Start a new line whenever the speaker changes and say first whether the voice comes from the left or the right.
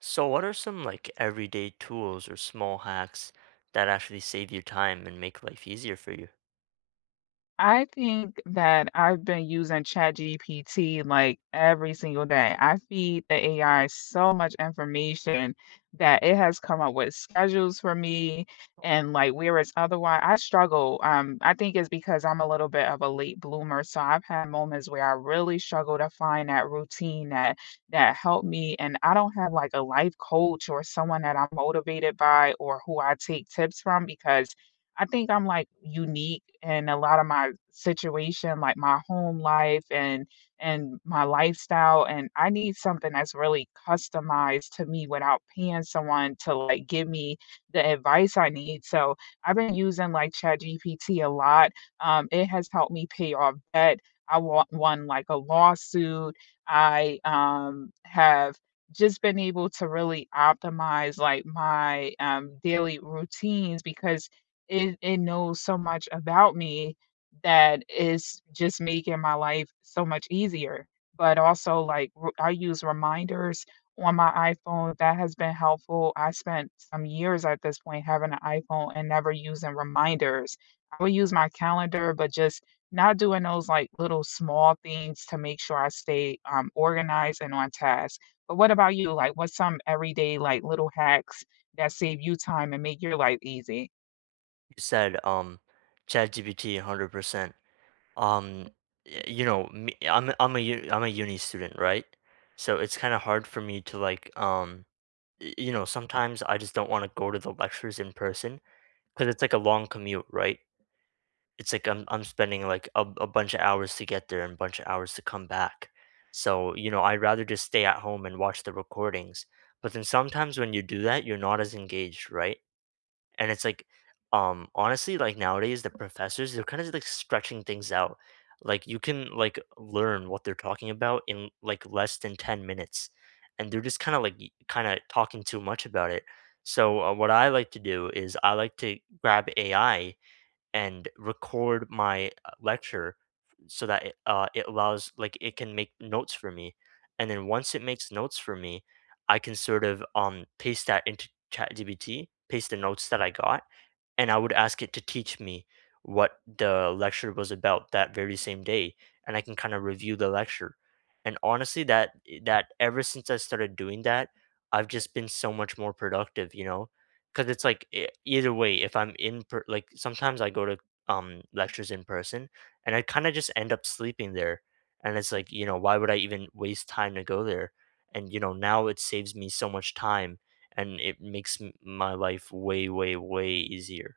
right: So, what are some like everyday tools or small hacks that actually save you time and make life easier for you?
left: I think that I've been using ChatGPT like every single day. I feed the AI so much information that it has come up with schedules for me and like whereas otherwise I struggle. I think it's because I'm a little bit of a late bloomer. So I've had moments where I really struggle to find that routine that helped me. And I don't have like a life coach or someone that I'm motivated by or who I take tips from because I think I'm, like, unique in a lot of my situation, like, my home life and my lifestyle, and I need something that's really customized to me without paying someone to, like, give me the advice I need, so I've been using, like, ChatGPT a lot, it has helped me pay off debt, I wa won, like, a lawsuit, I, have just been able to really optimize, like, my, daily routines because it knows so much about me that is just making my life so much easier. But also, like, I use reminders on my iPhone. That has been helpful. I spent some years at this point having an iPhone and never using reminders. I would use my calendar, but just not doing those like little small things to make sure I stay organized and on task. But what about you? Like, what's some everyday, like, little hacks that save you time and make your life easy?
right: You said ChatGPT 100%. Um you know, I'm a uni student, right? So it's kind of hard for me to you know, sometimes I just don't want to go to the lectures in person because it's like a long commute, right? It's like I'm spending like a bunch of hours to get there and a bunch of hours to come back. So, you know, I'd rather just stay at home and watch the recordings. But then sometimes when you do that, you're not as engaged, right? And it's honestly, like nowadays the professors, they're kind of like stretching things out. Like you can like learn what they're talking about in like less than 10 minutes. And they're just kind of talking too much about it. So what I like to do is I like to grab AI and record my lecture so that it allows like it can make notes for me, and then once it makes notes for me, I can sort of paste that into ChatGPT, paste the notes that I got, and I would ask it to teach me what the lecture was about that very same day, and I can kind of review the lecture. And honestly, that eh, that ever since I started doing that, I've just been so much more productive, you know, because it's like either way, if I'm like sometimes I go to lectures in person, and I kind of just end up sleeping there, and it's like, you know, why would I even waste time to go there? And you know now it saves me so much time and it makes my life way, way, way easier.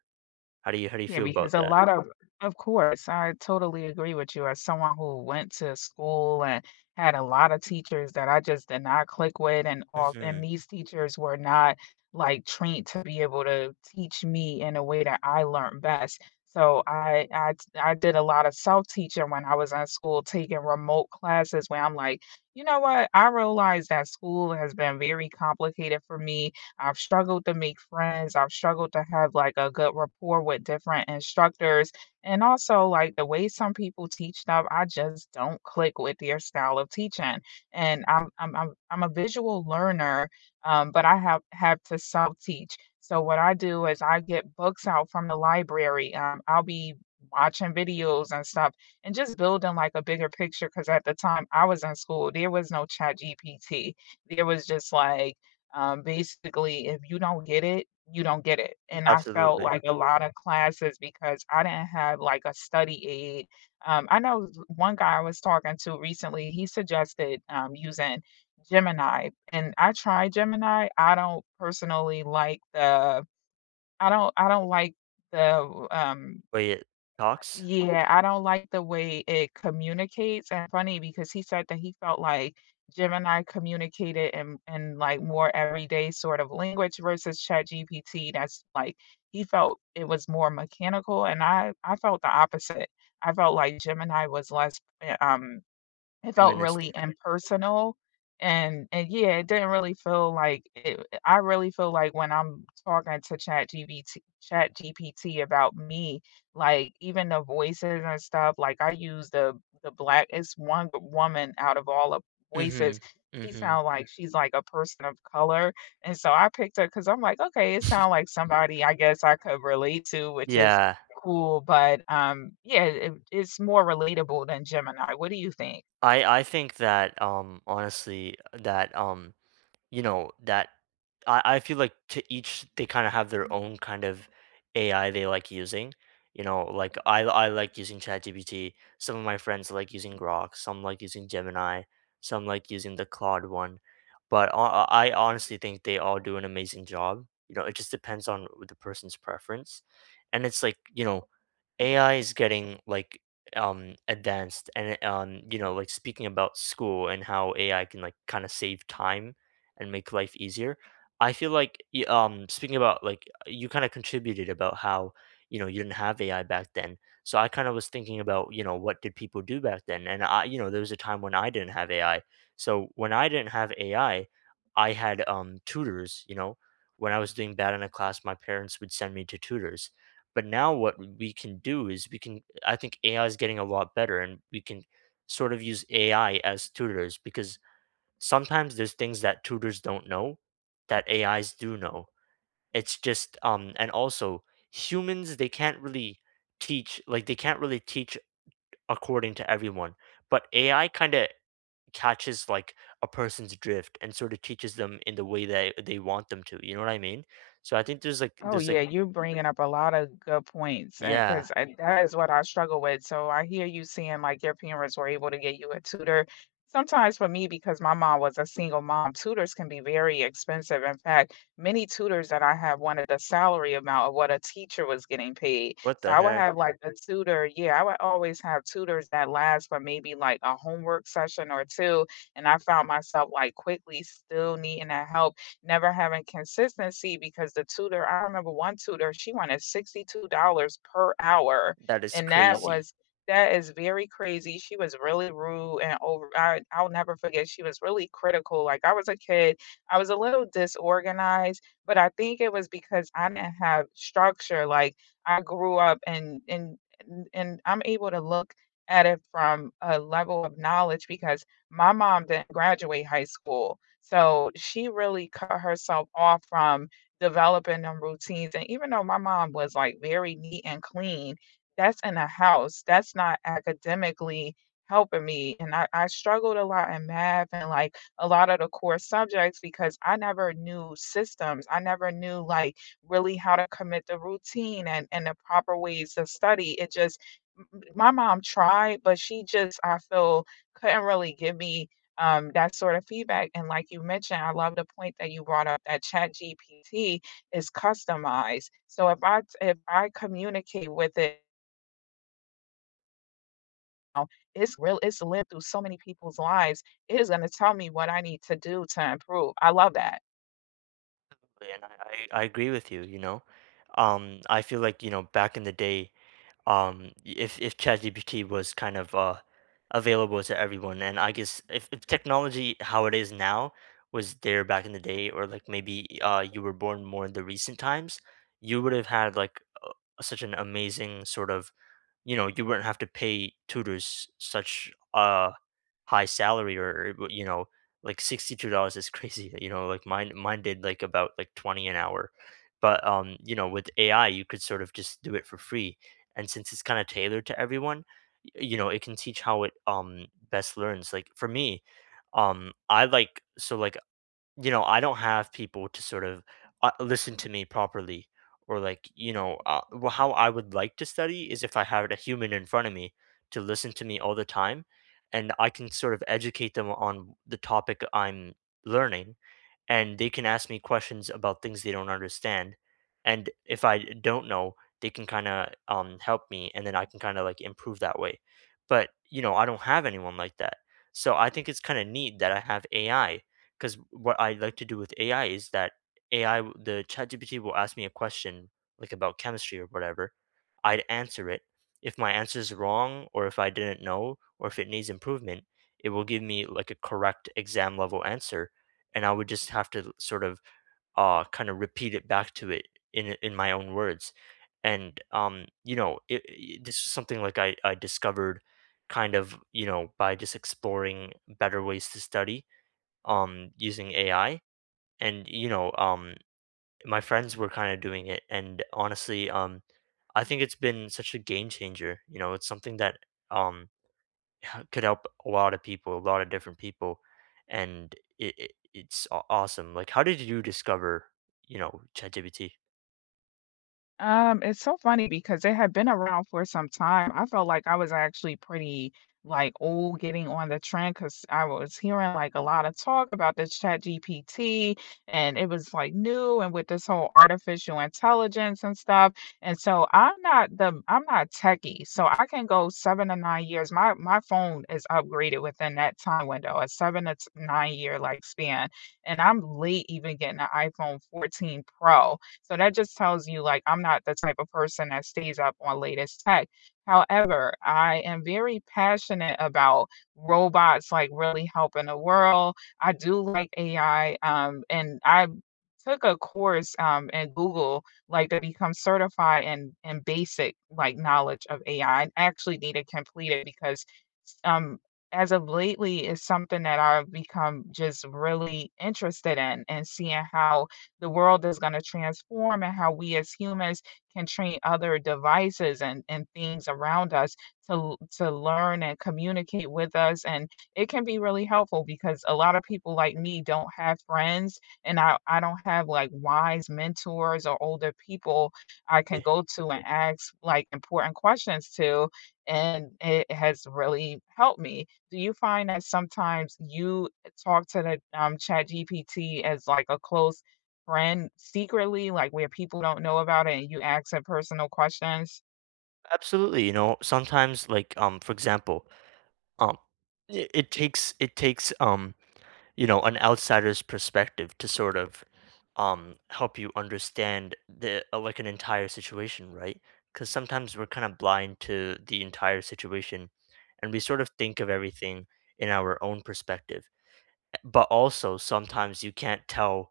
right: How do you how do you
left: Yeah,
right: feel about
left: because a
right: that?
left: lot of course, I totally agree with you. As someone who went to school and had a lot of teachers that I just did not click with, and all, and
right: Mhm.
left: these teachers were not like trained to be able to teach me in a way that I learned best. So I did a lot of self-teaching when I was in school, taking remote classes where I'm like, you know what? I realize that school has been very complicated for me. I've struggled to make friends. I've struggled to have like a good rapport with different instructors. And also, like the way some people teach stuff, I just don't click with their style of teaching. And I'm a visual learner, but I have to self teach. So what I do is I get books out from the library. I'll be watching videos and stuff and just building like a bigger picture because at the time I was in school, there was no chat GPT. There was just like basically, if you don't get it, you don't get it. And I felt
right: Absolutely.
left: like a lot of classes because I didn't have like a study aid. I know one guy I was talking to recently, he suggested using Gemini, and I tried Gemini. I don't like the
right: Wait, it talks?
left: yeah, I don't like the way it communicates, and funny because he said that he felt like Gemini communicated like, more everyday sort of language versus ChatGPT that's, like he felt it was more mechanical, and I felt the opposite. I felt like Gemini was less, it felt really
right: Humanistic.
left: impersonal, and yeah, it didn't really feel like it. I really feel like when I'm talking to Chat GPT, Chat GPT about me, like, even the voices and stuff, like, I use the Black woman out of all the voices,
right: Mhm.
left: she
right: Mhm.
left: sounds like she's like a person of color, and so I picked her because 'cause I'm like, "Okay, it sounds like somebody I guess I could relate to," which is
right: Yeah.
left: cool, but, yeah, it's more relatable than Gemini. What do you think?
right: I think that, honestly, that I feel like, to each, they kind of have their own kind of AI they like using. You know, like I like using ChatGPT. Some of my friends like using Grok. Some like using Gemini. Some like using the Claude one. I honestly think they all do an amazing job. You know, it just depends on the person's preference, and it's like, you know, AI is getting like advanced, and you know, like speaking about school and how AI can like kind of save time and make life easier. I feel like speaking about like you kind of contributed about how, you know, you didn't have AI back then. So I kind of was thinking about, you know, what did people do back then, and I, you know, there was a time when I didn't have AI. So when I didn't have AI, I had tutors. You know, when I was doing bad in a class, my parents would send me to tutors. But now what we can do is we can I think AI is getting a lot better, and we can sort of use AI as tutors because sometimes there's things that tutors don't know that AIs do know. It's just and also humans, they can't really teach, like they can't really teach according to everyone. But AI kind of catches like a person's drift and sort of teaches them in the way that they want them to. You know what I mean? So I think there's like
left: Oh
right: there's like,
left: yeah, you're bringing up a lot of good points,
right: yeah,
left: because that is what I struggle with. So I hear you saying like your parents were able to get you a tutor. Sometimes for me, because my mom was a single mom, tutors can be very expensive. In fact, many tutors that I have wanted the salary amount of what a teacher was getting paid.
right: what
left: So
right: the
left: I would
right: heck?
left: have like a tutor. Yeah, I would always have tutors that last for maybe like a homework session or two. And I found myself like quickly still needing that help, never having consistency because the tutor I remember one tutor, she wanted $62 per hour,
right: That is
left: and
right: crazy.
left: that is very crazy. She was really rude and over I'll never forget, she was really critical. Like, I was a kid, I was a little disorganized, but I think it was because I didn't have structure. Like, I grew up and I'm able to look at it from a level of knowledge because my mom didn't graduate high school. So she really cut herself off from developing them routines. And even though my mom was like very neat and clean, that's in a house. That's not academically helping me. And I struggled a lot in math and like a lot of the core subjects because I never knew systems. I never knew like really how to commit the routine and the proper ways to study. It just m- my mom tried, but she just I feel couldn't really give me that sort of feedback. And like you mentioned, I love the point that you brought up that ChatGPT is customized. So if I communicate with it, it's real. It's lived through so many people's lives. It is going to tell me what I need to do to improve. I love that.
right: And I agree with you, you know. I feel like, you know, back in the day, if ChatGPT was kind of available to everyone, and I guess if technology how it is now was there back in the day, or like maybe you were born more in the recent times, you would have had like such an amazing sort of, you know, you wouldn't have to pay tutors such high salary, or you know, like $62 is crazy, you know, like mine did like about like 20 an hour. But you know, with ai you could sort of just do it for free, and since it's kind of tailored to everyone, you know, it can teach how it best learns. Like for me, I like so like you know, I don't have people to sort of listen to me properly, or, like, you know, how I would like to study is if I had a human in front of me to listen to me all the time, and I can sort of educate them on the topic I'm learning, and they can ask me questions about things they don't understand, and if I don't know, they can kind of help me, and then I can kind of like improve that way. But you know, I don't have anyone like that, so I think it's kind of neat that I have AI, because what I like to do with AI is that AI, the ChatGPT will ask me a question like about chemistry or whatever. I'd answer it. If my answer is wrong, or if I didn't know, or if it needs improvement, it will give me like a correct exam level answer, and I would just have to sort of kind of repeat it back to it in my own words. And you know, this is something like I discovered kind of, you know, by just exploring better ways to study using AI. And you know, my friends were kind of doing it, and honestly, I think it's been such a game changer, you know, it's something that um could help a lot of people, a lot of different people. And awesome, like how did you discover, you know, ChatGPT?
left: It's so funny because they had been around for some time. I felt like I was actually pretty like old getting on the trend because I was hearing like a lot of talk about this chat GPT and it was like new and with this whole artificial intelligence and stuff. And so I'm not the I'm not techie. So I can go seven to nine years. My phone is upgraded within that time window, a nine-year like span. And I'm late even getting an iPhone 14 Pro. So that just tells you, like, I'm not the type of person that stays up on latest tech. However, I am very passionate about robots, like, really helping the world. I do like AI, and I took a course in Google, like, to become certified in basic, like, knowledge of AI. I actually need to complete it because um, as of lately, is something that I've become just really interested in and seeing how the world is going to transform and how we as humans can train other devices and things around us to to learn and communicate with us and it can be really helpful because a lot of people like me don't have friends and I don't have like wise mentors or older people I can
right: Absolutely.
left: go to and ask like important questions to, and it has really helped me. Do you find that sometimes you talk to the chat GPT as like a close friend secretly, like where people don't know about it and you ask her personal questions.
right: Absolutely, you know, sometimes like for example, um it takes you know, an outsider's perspective to sort of help you understand the like an entire situation, right? Because sometimes we're kind of blind to the entire situation, and we sort of think of everything in our own perspective. But also sometimes you can't tell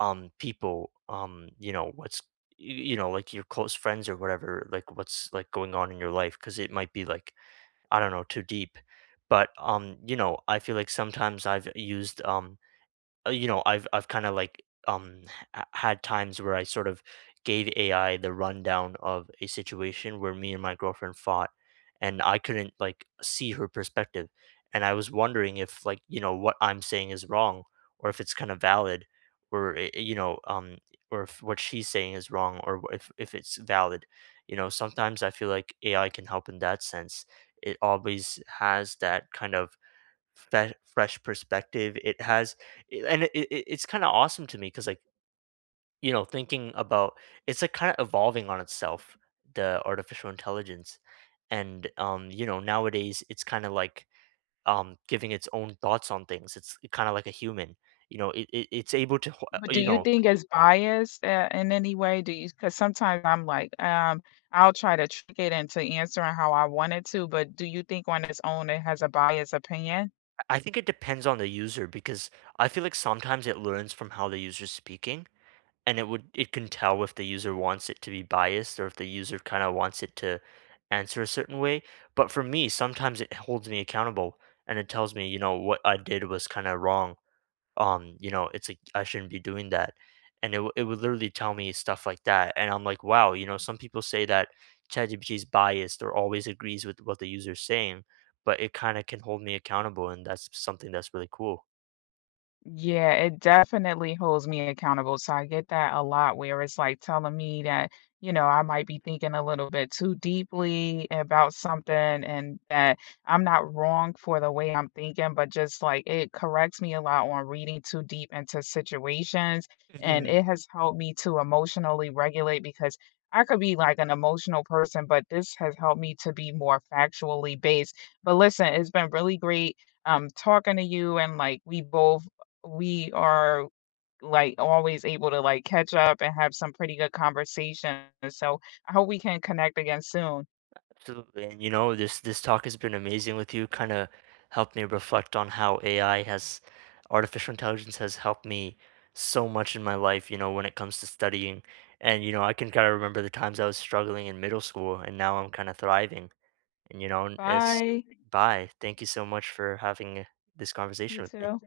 right: people you know what's you know like your close friends or whatever, like what's like going on in your life, because it might be like, I don't know, too deep. But you know, I feel like sometimes I've used you know, I've kind of like um had times where I sort of gave AI the rundown of a situation where me and my girlfriend fought, and I couldn't like see her perspective, and I was wondering if, like, you know, what I'm saying is wrong or if it's kind of valid, or you know or if what she's saying is wrong, or if it's valid, you know. Sometimes I feel like AI can help in that sense. It always has that kind of fresh perspective. And it's kind of awesome to me because, like, you know, thinking about it's like kind of evolving on itself, the artificial intelligence, and you know, nowadays it's kind of like giving its own thoughts on things. It's kind of like a human. You know, it it's able to,
left: But do
right: you
left: you
right: know,
left: think it's biased in any way? Do you? Because sometimes I'm like, I'll try to trick it into answering how I want it to, but do you think on its own it has a biased opinion?
right: I think it depends on the user because I feel like sometimes it learns from how the user's speaking, and it can tell if the user wants it to be biased or if the user kind of wants it to answer a certain way. But for me, sometimes it holds me accountable, and it tells me, you know, what I did was kind of wrong. You know, it's like I shouldn't be doing that, and it would literally tell me stuff like that, and I'm like, wow, you know, some people say that chatgpt is biased or always agrees with what the user's saying, but it kind of can hold me accountable, and that's something that's really cool.
left: Yeah, it definitely holds me accountable. So I get that a lot where it's like telling me that, you know, I might be thinking a little bit too deeply about something and that I'm not wrong for the way I'm thinking, but just like it corrects me a lot on reading too deep into situations. And
right: Mhm.
left: it has helped me to emotionally regulate because I could be like an emotional person, but this has helped me to be more factually based. But listen, it's been really great talking to you and like we are, like, always able to, like, catch up and have some pretty good conversations. So I hope we can connect again soon.
right: Absolutely. And you know, this talk has been amazing with you, kind of helped me reflect on how AI has artificial intelligence has helped me so much in my life, you know, when it comes to studying. And you know, I can kind of remember the times I was struggling in middle school and now I'm kind of thriving. And you know, and it's
left: Bye.
right: bye. Thank you so much for having this
left: You
right: conversation with me.
left: too.